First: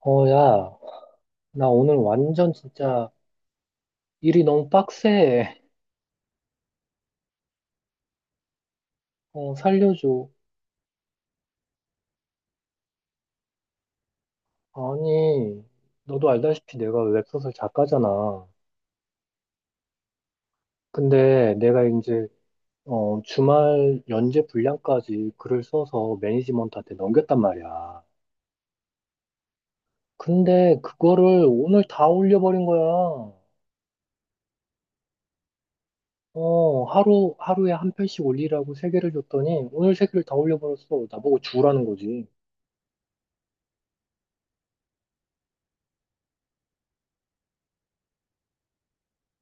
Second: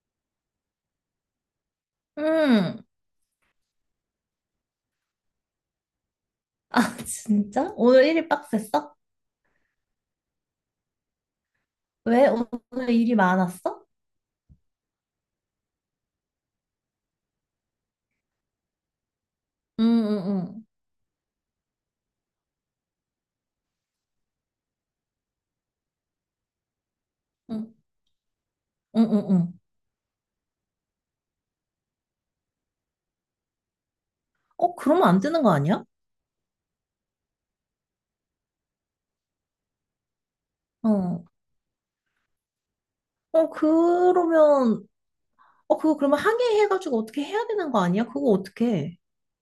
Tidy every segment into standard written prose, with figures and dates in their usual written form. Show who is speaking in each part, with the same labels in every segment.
Speaker 1: 야, 나 오늘 완전
Speaker 2: 응.
Speaker 1: 진짜 일이 너무 빡세.
Speaker 2: 아, 진짜? 오늘 일이 빡셌어?
Speaker 1: 살려줘.
Speaker 2: 왜? 오늘 일이 많았어?
Speaker 1: 아니, 너도 알다시피 내가 웹소설 작가잖아.
Speaker 2: 응, 응,
Speaker 1: 근데 내가 이제, 주말 연재 분량까지 글을 써서 매니지먼트한테 넘겼단
Speaker 2: 응. 응,
Speaker 1: 말이야.
Speaker 2: 응, 응. 응.
Speaker 1: 근데 그거를 오늘 다 올려버린 거야.
Speaker 2: 어, 그러면 안 되는 거 아니야?
Speaker 1: 하루에 한 편씩 올리라고 세 개를 줬더니 오늘 세 개를 다 올려버렸어.
Speaker 2: 어.
Speaker 1: 나보고 주라는 거지.
Speaker 2: 어, 그러면, 어, 그거 그러면 항해해가지고 어떻게 해야 되는 거 아니야? 그거 어떻게 해?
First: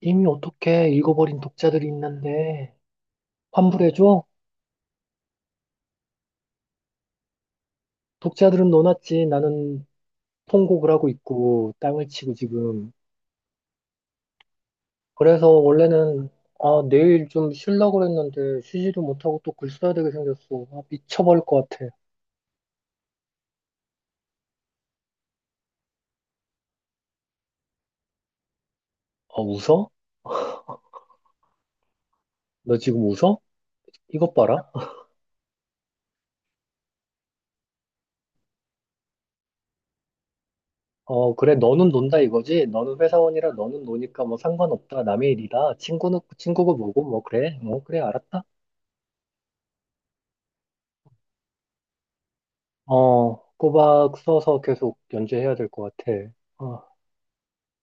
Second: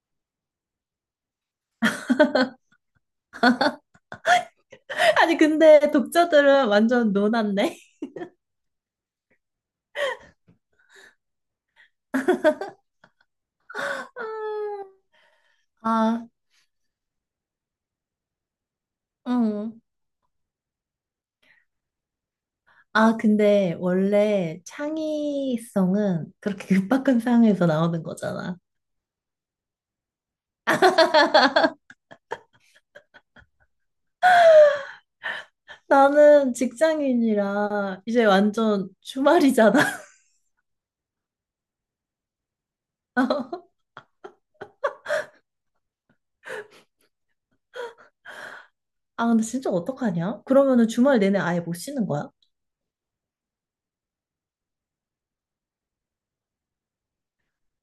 Speaker 1: 이미 어떻게 읽어버린 독자들이 있는데. 환불해줘?
Speaker 2: 아니, 근데 독자들은 완전 노났네.
Speaker 1: 독자들은 노났지. 나는 통곡을 하고 있고, 땅을 치고 지금. 그래서
Speaker 2: 아,
Speaker 1: 원래는, 내일 좀 쉬려고 그랬는데, 쉬지도 못하고 또 글
Speaker 2: 응.
Speaker 1: 써야 되게 생겼어. 미쳐버릴 것 같아.
Speaker 2: 아, 근데 원래 창의성은 그렇게 급박한 상황에서 나오는 거잖아.
Speaker 1: 웃어? 너 지금 웃어? 이것 봐라.
Speaker 2: 나는 직장인이라 이제 완전 주말이잖아.
Speaker 1: 그래, 너는 논다 이거지? 너는 회사원이라 너는 노니까 뭐 상관없다. 남의 일이다. 친구고 뭐고, 뭐, 그래. 뭐, 그래, 알았다.
Speaker 2: 아, 근데 진짜 어떡하냐? 그러면은 주말 내내 아예 못 쉬는 거야?
Speaker 1: 꼬박 써서 계속 연재해야 될 것 같아. 어,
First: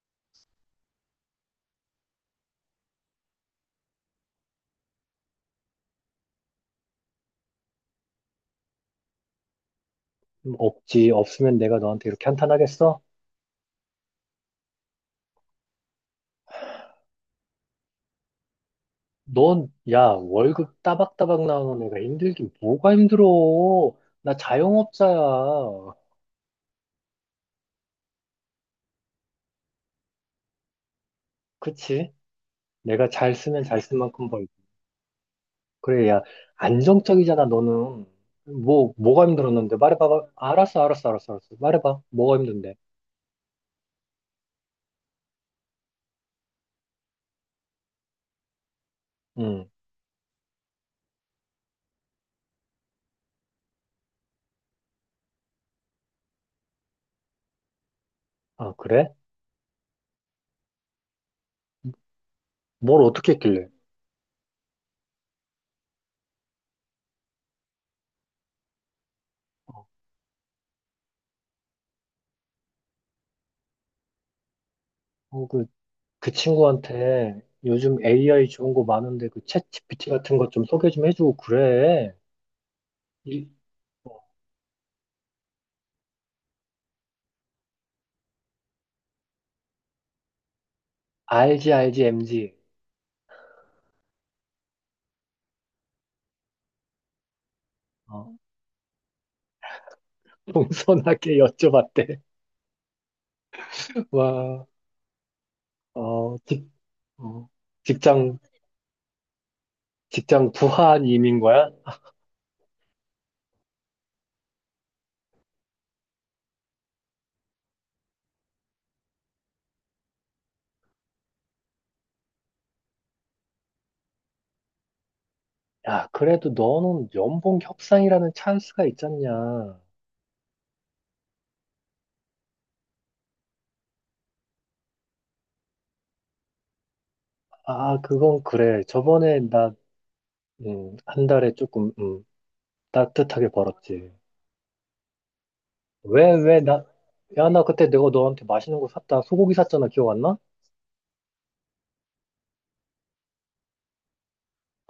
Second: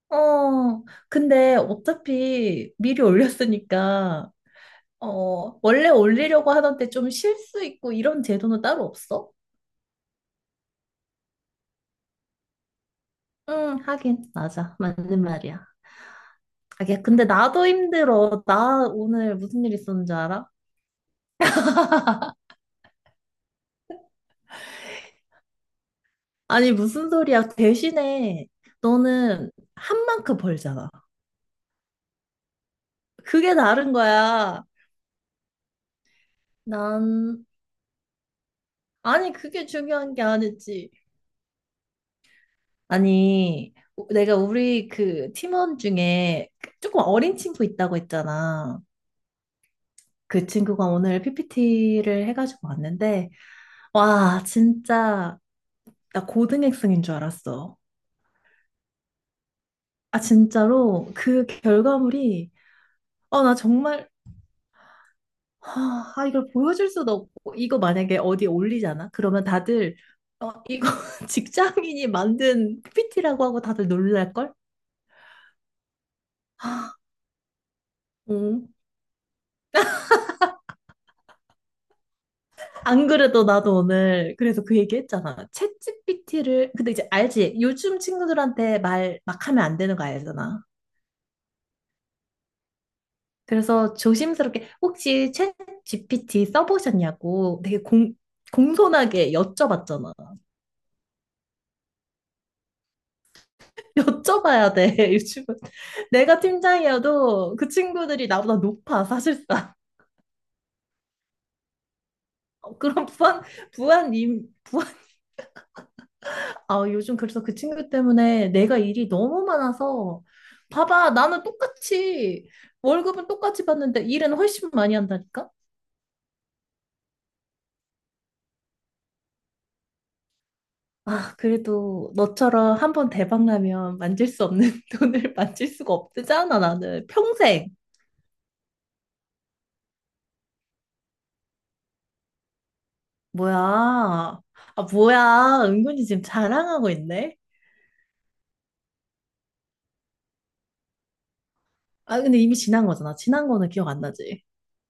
Speaker 2: 어, 근데 어차피 미리 올렸으니까, 어, 원래 올리려고 하던 데 좀 쉴 수 있고 이런 제도는 따로 없어?
Speaker 1: 없지. 없으면 내가 너한테 이렇게 한탄하겠어?
Speaker 2: 응, 하긴, 맞아. 맞는 말이야. 아, 야, 근데 나도 힘들어. 나 오늘 무슨
Speaker 1: 넌,
Speaker 2: 일
Speaker 1: 야,
Speaker 2: 있었는지 알아?
Speaker 1: 월급 따박따박 나오는 애가 힘들긴 뭐가 힘들어? 나 자영업자야.
Speaker 2: 아니, 무슨 소리야. 대신에 너는 한 만큼 벌잖아.
Speaker 1: 그치? 내가 잘
Speaker 2: 그게
Speaker 1: 쓰면 잘
Speaker 2: 다른
Speaker 1: 쓸 만큼 벌고.
Speaker 2: 거야.
Speaker 1: 그래, 야, 안정적이잖아,
Speaker 2: 난,
Speaker 1: 너는. 뭐가
Speaker 2: 아니, 그게
Speaker 1: 힘들었는데?
Speaker 2: 중요한 게
Speaker 1: 말해봐봐. 알았어,
Speaker 2: 아니지.
Speaker 1: 알았어, 알았어, 알았어. 말해봐. 뭐가 힘든데?
Speaker 2: 아니, 내가 우리 그 팀원 중에 그 조금 어린 친구 있다고 했잖아.
Speaker 1: 응.
Speaker 2: 그 친구가 오늘 PPT를 해가지고 왔는데, 와, 진짜, 나 고등학생인 줄 알았어.
Speaker 1: 아, 그래?
Speaker 2: 아, 진짜로, 그 결과물이,
Speaker 1: 뭘 어떻게
Speaker 2: 아, 나
Speaker 1: 했길래?
Speaker 2: 정말, 아, 이걸 보여줄 수도 없고, 이거 만약에 어디에 올리잖아? 그러면 다들, 어, 이거 직장인이 만든 PPT라고 하고 다들 놀랄걸?
Speaker 1: 어, 그, 그
Speaker 2: 아,
Speaker 1: 친구한테 요즘 AI
Speaker 2: 어.
Speaker 1: 좋은 거 많은데 그 챗 GPT 같은 거 좀 소개 좀 해주고 그래.
Speaker 2: 안 그래도
Speaker 1: 이-
Speaker 2: 나도
Speaker 1: 어,
Speaker 2: 오늘 그래서 그 얘기 했잖아. 챗GPT를 근데 이제 알지? 요즘 친구들한테 말 막 하면 안 되는 거 알잖아.
Speaker 1: 알지, 알지, MG.
Speaker 2: 그래서 조심스럽게 혹시 챗GPT 써보셨냐고 되게 공손하게 여쭤봤잖아.
Speaker 1: 동선하게 여쭤봤대. 와,
Speaker 2: 여쭤봐야 돼, 요즘은.
Speaker 1: 어,
Speaker 2: 내가
Speaker 1: 직, 어,
Speaker 2: 팀장이어도 그 친구들이
Speaker 1: 직장,
Speaker 2: 나보다 높아, 사실상.
Speaker 1: 직장 부하님인 거야?
Speaker 2: 그런 부한, 임, 아, 요즘 그래서 그 친구 때문에 내가 일이 너무 많아서 봐봐, 나는 똑같이 월급은 똑같이 받는데 일은 훨씬 많이 한다니까?
Speaker 1: 야, 그래도 너는 연봉 협상이라는 찬스가 있잖냐.
Speaker 2: 아, 그래도 너처럼 한 번 대박 나면 만질 수 없는 돈을 만질 수가 없잖아, 나는. 평생.
Speaker 1: 아, 그건 그래. 저번에 나, 한 달에 조금, 따뜻하게
Speaker 2: 뭐야?
Speaker 1: 벌었지.
Speaker 2: 아, 뭐야? 은근히 지금
Speaker 1: 왜,
Speaker 2: 자랑하고 있네.
Speaker 1: 야, 나 그때 내가 너한테 맛있는 거 샀다. 소고기 샀잖아. 기억 안 나?
Speaker 2: 아, 근데 이미 지난 거잖아. 지난 거는 기억 안 나지?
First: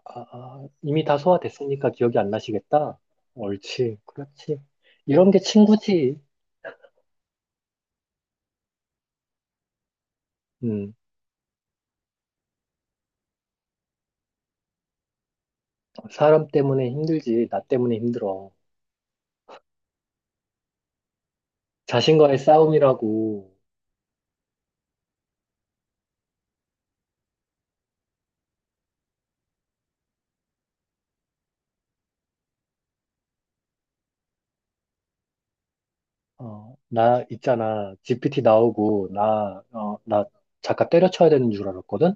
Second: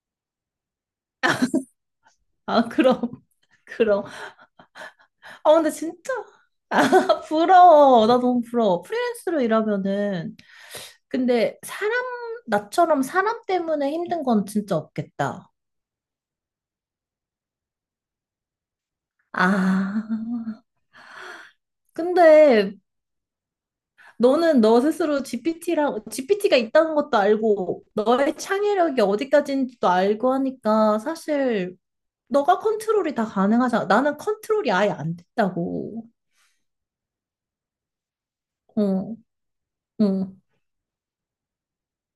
Speaker 1: 이미 다 소화됐으니까 기억이 안
Speaker 2: 아,
Speaker 1: 나시겠다.
Speaker 2: 그럼.
Speaker 1: 옳지.
Speaker 2: 그럼.
Speaker 1: 그렇지. 이런 게
Speaker 2: 아, 근데 진짜
Speaker 1: 친구지.
Speaker 2: 부러워. 나 너무 부러워. 프리랜서로 일하면은
Speaker 1: 음.
Speaker 2: 근데 사람, 나처럼 사람 때문에 힘든 건 진짜 없겠다.
Speaker 1: 사람 때문에 힘들지, 나 때문에 힘들어.
Speaker 2: 아,
Speaker 1: 자신과의
Speaker 2: 근데
Speaker 1: 싸움이라고,
Speaker 2: 너는 너 스스로 GPT랑, GPT가 있다는 것도 알고, 너의 창의력이 어디까지인지도 알고 하니까 사실 너가 컨트롤이 다 가능하잖아. 나는 컨트롤이 아예 안 됐다고.
Speaker 1: 나 있잖아. GPT
Speaker 2: 어,
Speaker 1: 나오고, 나, 어,
Speaker 2: 어,
Speaker 1: 나
Speaker 2: 어,
Speaker 1: 작가 때려쳐야 되는 줄 알았거든?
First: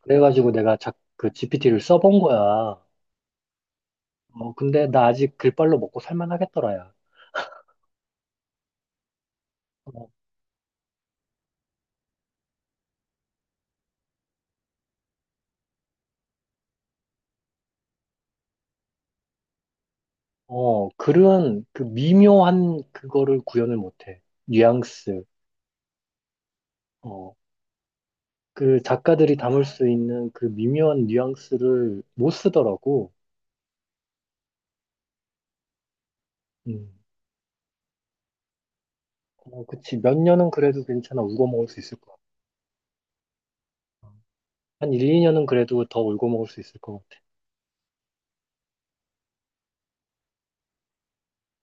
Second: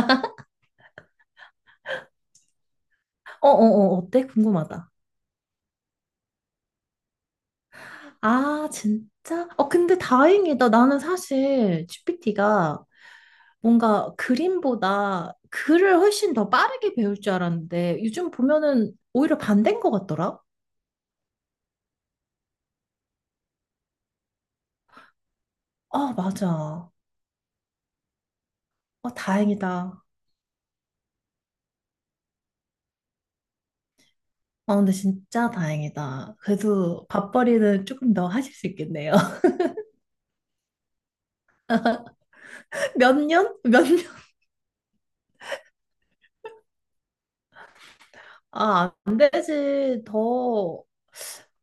Speaker 1: 그래가지고 내가 그 GPT를 써본 거야.
Speaker 2: 어, 어, 어때?
Speaker 1: 근데
Speaker 2: 궁금하다.
Speaker 1: 나 아직 글빨로 먹고 살만 하겠더라야.
Speaker 2: 아, 진짜? 어, 근데
Speaker 1: 어,
Speaker 2: 다행이다. 나는 사실 GPT가 뭔가 그림보다 글을 훨씬 더 빠르게 배울 줄 알았는데 요즘 보면은 오히려 반대인 것 같더라.
Speaker 1: 글은 그 미묘한 그거를 구현을 못해. 뉘앙스.
Speaker 2: 아, 맞아.
Speaker 1: 어, 그
Speaker 2: 아,
Speaker 1: 작가들이 담을 수
Speaker 2: 다행이다.
Speaker 1: 있는 그 미묘한 뉘앙스를 못 쓰더라고.
Speaker 2: 아, 근데 진짜 다행이다.
Speaker 1: 음.
Speaker 2: 그래도 밥벌이는 조금 더 하실 수 있겠네요.
Speaker 1: 그치. 몇 년은 그래도 괜찮아. 울고 먹을 수 있을 것 같아.
Speaker 2: 몇 년? 몇 년?
Speaker 1: 한 1, 2년은 그래도 더 울고 먹을 수 있을 것 같아.
Speaker 2: 아, 안 되지. 더,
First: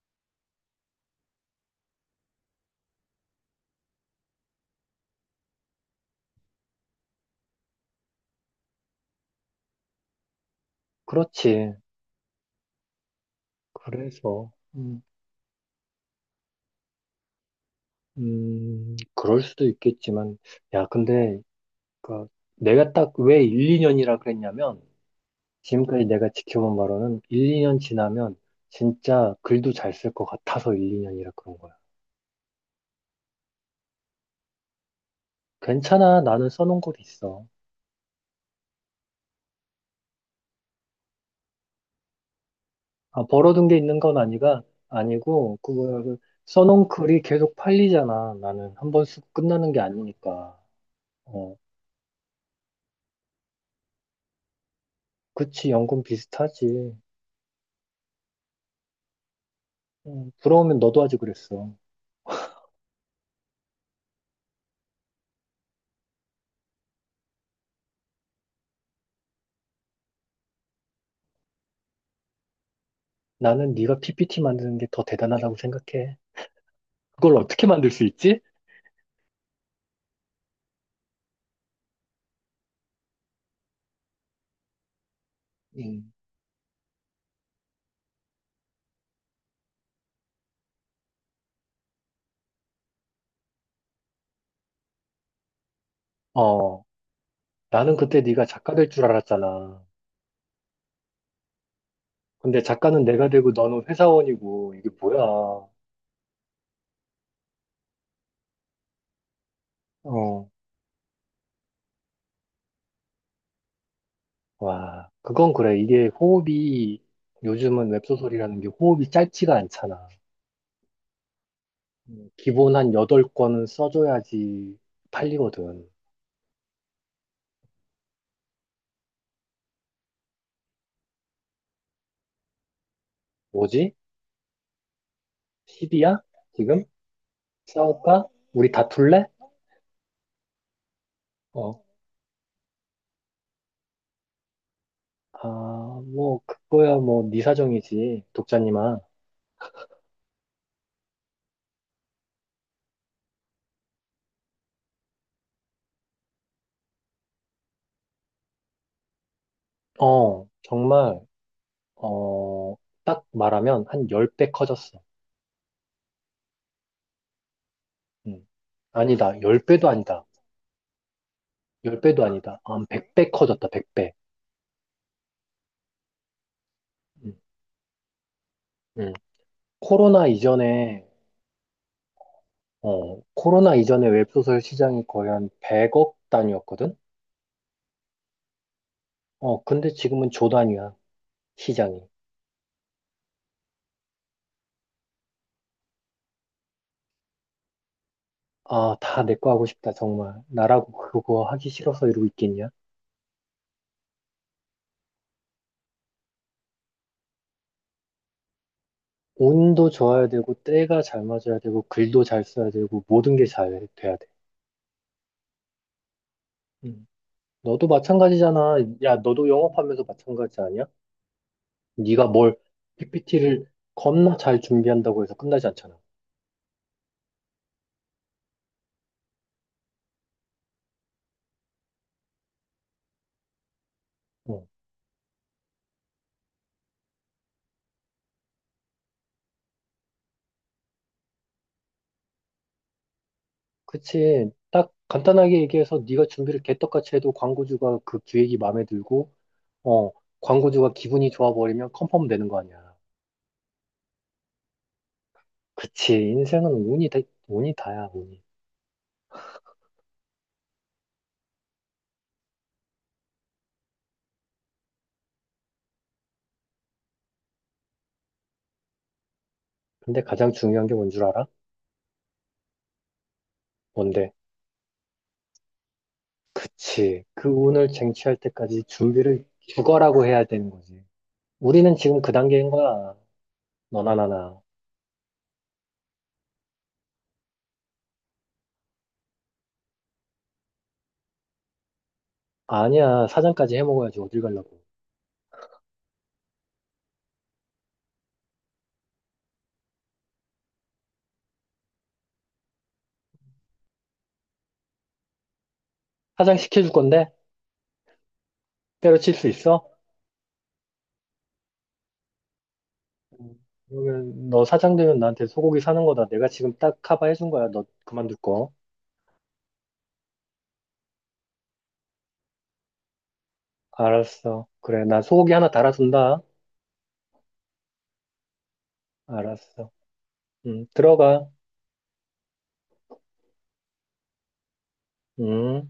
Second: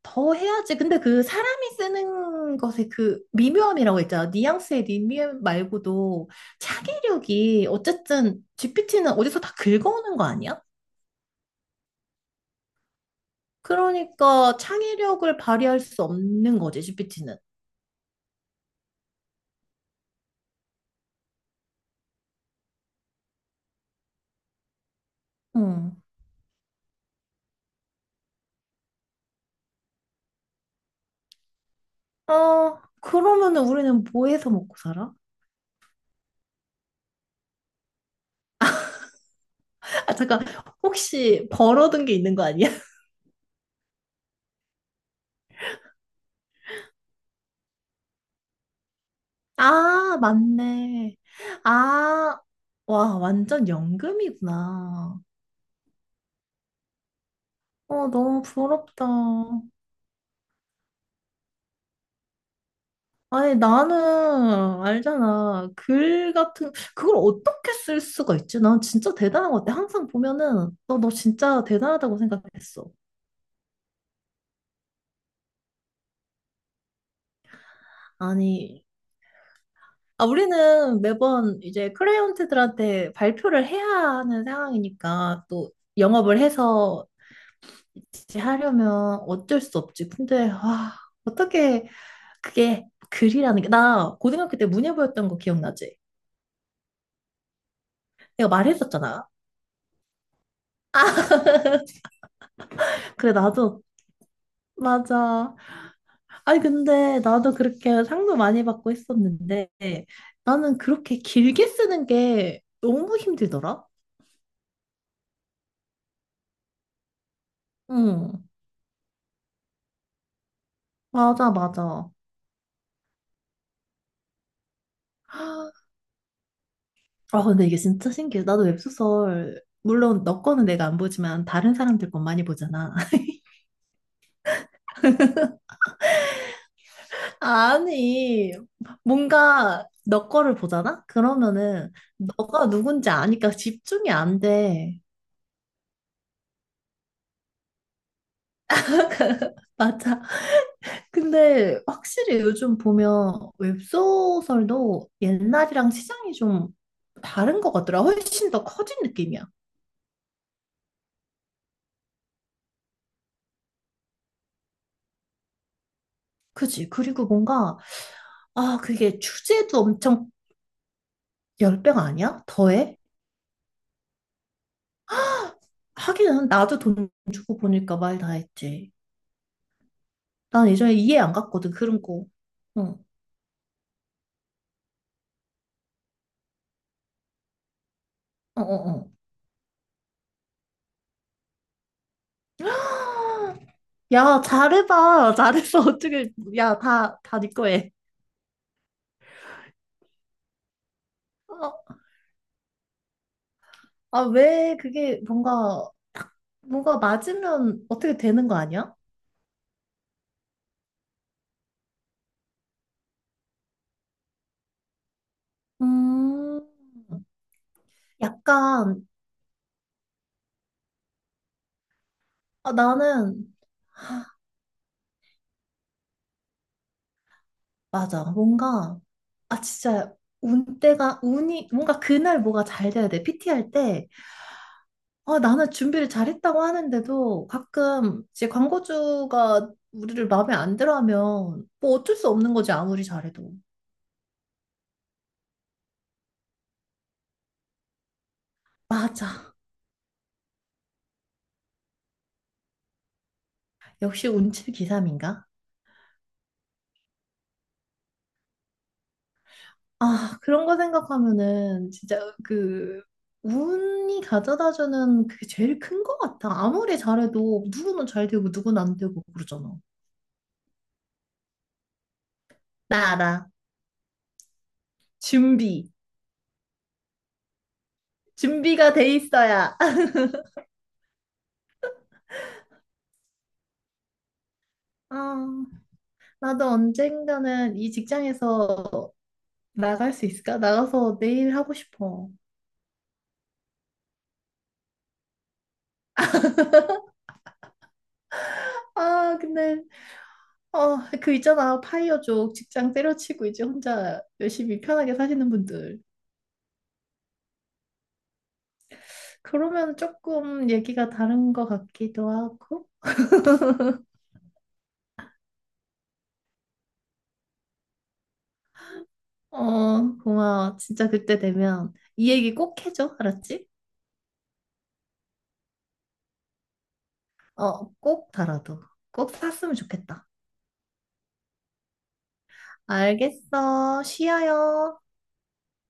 Speaker 2: 더 해야지. 근데 그 사람이 쓰는 것의 그 미묘함이라고 했잖아. 뉘앙스의 미묘함 말고도 창의력이 어쨌든 GPT는 어디서 다 긁어오는 거 아니야?
Speaker 1: 그렇지. 그래서,
Speaker 2: 그러니까
Speaker 1: 음,
Speaker 2: 창의력을 발휘할 수 없는 거지, GPT는.
Speaker 1: 그럴 수도 있겠지만, 야, 근데, 그, 내가 딱 왜 1, 2년이라 그랬냐면,
Speaker 2: 어.
Speaker 1: 지금까지 내가 지켜본 바로는 1, 2년 지나면 진짜 글도 잘 쓸 것 같아서 1, 2년이라 그런 거야.
Speaker 2: 어, 그러면은 우리는 뭐 해서 먹고 살아?
Speaker 1: 괜찮아. 나는 써놓은 곳 있어.
Speaker 2: 아, 잠깐, 혹시 벌어둔 게 있는 거 아니야?
Speaker 1: 벌어둔 게 있는 건 아니고, 그거, 써놓은 글이 계속 팔리잖아. 나는 한 번 쓰고 끝나는 게
Speaker 2: 아,
Speaker 1: 아니니까.
Speaker 2: 맞네.
Speaker 1: 어,
Speaker 2: 아, 와, 완전 연금이구나.
Speaker 1: 그치, 연금 비슷하지.
Speaker 2: 어, 너무 부럽다.
Speaker 1: 부러우면 너도 하지 그랬어.
Speaker 2: 아니, 나는 알잖아. 글 같은, 그걸 어떻게 쓸 수가 있지? 난 진짜 대단한 것 같아. 항상 보면은, 너, 너 진짜 대단하다고 생각했어.
Speaker 1: 나는 네가 PPT 만드는 게 더 대단하다고 생각해. 그걸 어떻게 만들 수 있지?
Speaker 2: 아니, 아, 우리는 매번 이제 클라이언트들한테 발표를 해야 하는 상황이니까 또
Speaker 1: 음.
Speaker 2: 영업을 해서 이제 하려면 어쩔 수 없지. 근데 와, 어떻게 그게 글이라는 게 나 고등학교 때 문예부였던 거 기억나지?
Speaker 1: 어, 나는 그때 네가
Speaker 2: 내가
Speaker 1: 작가 될 줄
Speaker 2: 말했었잖아.
Speaker 1: 알았잖아. 근데 작가는 내가
Speaker 2: 그래
Speaker 1: 되고
Speaker 2: 나도
Speaker 1: 너는 회사원이고, 이게
Speaker 2: 맞아.
Speaker 1: 뭐야.
Speaker 2: 아니 근데 나도 그렇게 상도 많이 받고 했었는데
Speaker 1: 어,
Speaker 2: 나는 그렇게 길게 쓰는 게 너무 힘들더라.
Speaker 1: 와, 그건 그래. 이게 호흡이, 요즘은
Speaker 2: 응,
Speaker 1: 웹소설이라는 게 호흡이 짧지가 않잖아.
Speaker 2: 맞아 맞아.
Speaker 1: 기본 한 8권은 써줘야지 팔리거든.
Speaker 2: 아, 근데 이게 진짜 신기해. 나도 웹소설, 물론 너 거는 내가 안 보지만 다른 사람들 건 많이 보잖아.
Speaker 1: 뭐지? 시비야? 지금? 싸울까?
Speaker 2: 아니,
Speaker 1: 우리 다툴래?
Speaker 2: 뭔가 너 거를 보잖아?
Speaker 1: 어,
Speaker 2: 그러면은 너가 누군지 아니까 집중이 안 돼.
Speaker 1: 아, 뭐, 그거야, 뭐, 네 사정이지, 독자님아.
Speaker 2: 맞아. 근데 확실히 요즘 보면 웹소설도 옛날이랑 시장이 좀 다른 것 같더라. 훨씬 더 커진 느낌이야.
Speaker 1: 어, 정말, 어, 딱 말하면 한 10배 커졌어.
Speaker 2: 그치? 그리고 뭔가,
Speaker 1: 음.
Speaker 2: 아, 그게
Speaker 1: 아니다,
Speaker 2: 주제도
Speaker 1: 10배도 아니다.
Speaker 2: 엄청 열배가
Speaker 1: 10배도
Speaker 2: 아니야?
Speaker 1: 아니다. 한
Speaker 2: 더해?
Speaker 1: 100배 커졌다, 100배.
Speaker 2: 하기는 나도 돈
Speaker 1: 음.
Speaker 2: 주고 보니까 말 다 했지.
Speaker 1: 음. 코로나
Speaker 2: 난 예전에
Speaker 1: 이전에
Speaker 2: 이해 안 갔거든, 그런 거. 어,
Speaker 1: 코로나 이전에 웹소설 시장이 거의 한 100억 단위였거든?
Speaker 2: 어, 어, 어.
Speaker 1: 근데 지금은 조 단위야, 시장이.
Speaker 2: 야, 잘해봐. 잘했어. 어떻게, 야, 다 네 거에.
Speaker 1: 다 내 거 하고 싶다, 정말. 나라고 그거 하기
Speaker 2: 어,
Speaker 1: 싫어서 이러고 있겠냐?
Speaker 2: 아, 왜 그게 뭔가, 딱 뭔가 맞으면 어떻게 되는 거 아니야?
Speaker 1: 운도 좋아야 되고, 때가 잘 맞아야 되고, 글도 잘 써야 되고, 모든 게 잘 돼야 돼.
Speaker 2: 음,
Speaker 1: 음. 너도 마찬가지잖아.
Speaker 2: 약간,
Speaker 1: 야, 너도 영업하면서 마찬가지 아니야? 네가 뭘
Speaker 2: 아, 나는,
Speaker 1: PPT를 겁나 잘 준비한다고 해서 끝나지 않잖아.
Speaker 2: 맞아. 뭔가, 아, 진짜, 운 때가, 운이, 뭔가 그날 뭐가 잘 돼야 돼. PT 할 때,
Speaker 1: 어.
Speaker 2: 아, 나는 준비를 잘했다고 하는데도 가끔 이제 광고주가 우리를 마음에 안 들어 하면 뭐 어쩔 수 없는 거지, 아무리 잘해도.
Speaker 1: 그치. 딱 간단하게 얘기해서 네가 준비를 개떡같이 해도 광고주가 그 기획이 마음에 들고,
Speaker 2: 맞아.
Speaker 1: 어, 광고주가 기분이 좋아버리면 컨펌 되는 거 아니야.
Speaker 2: 역시 운칠 기삼인가?
Speaker 1: 그치. 인생은 운이 다, 운이 다야, 운이.
Speaker 2: 아, 그런 거 생각하면은 진짜 그 운이 가져다주는 그게 제일 큰 거 같아. 아무리 잘해도 누구는 잘 되고 누구는 안 되고 그러잖아.
Speaker 1: 근데 가장 중요한 게 뭔 줄 알아?
Speaker 2: 나 알아.
Speaker 1: 뭔데?
Speaker 2: 준비.
Speaker 1: 그치. 그 운을 쟁취할 때까지
Speaker 2: 준비가 돼
Speaker 1: 준비를
Speaker 2: 있어야.
Speaker 1: 죽어라고 해야 되는 거지. 우리는 지금 그 단계인 거야. 너나 나나.
Speaker 2: 아, 나도 언젠가는 이 직장에서 나갈 수 있을까? 나가서 내일 하고 싶어.
Speaker 1: 아니야. 사장까지 해먹어야지. 어딜 가려고.
Speaker 2: 아, 근데, 어, 그 있잖아. 파이어족 직장 때려치고 이제 혼자 열심히 편하게 사시는 분들.
Speaker 1: 사장 시켜줄 건데? 때려칠 수 있어?
Speaker 2: 그러면 조금 얘기가 다른 것 같기도 하고.
Speaker 1: 그러면 너 사장 되면 나한테 소고기 사는 거다. 내가 지금 딱 커버해 준 거야. 너 그만둘 거.
Speaker 2: 어, 고마워. 진짜 그때 되면 이 얘기 꼭 해줘. 알았지?
Speaker 1: 알았어. 그래. 나 소고기 하나 달아준다.
Speaker 2: 어, 꼭 달아도. 꼭 샀으면
Speaker 1: 알았어.
Speaker 2: 좋겠다.
Speaker 1: 들어가.
Speaker 2: 알겠어. 쉬어요.
Speaker 1: 음.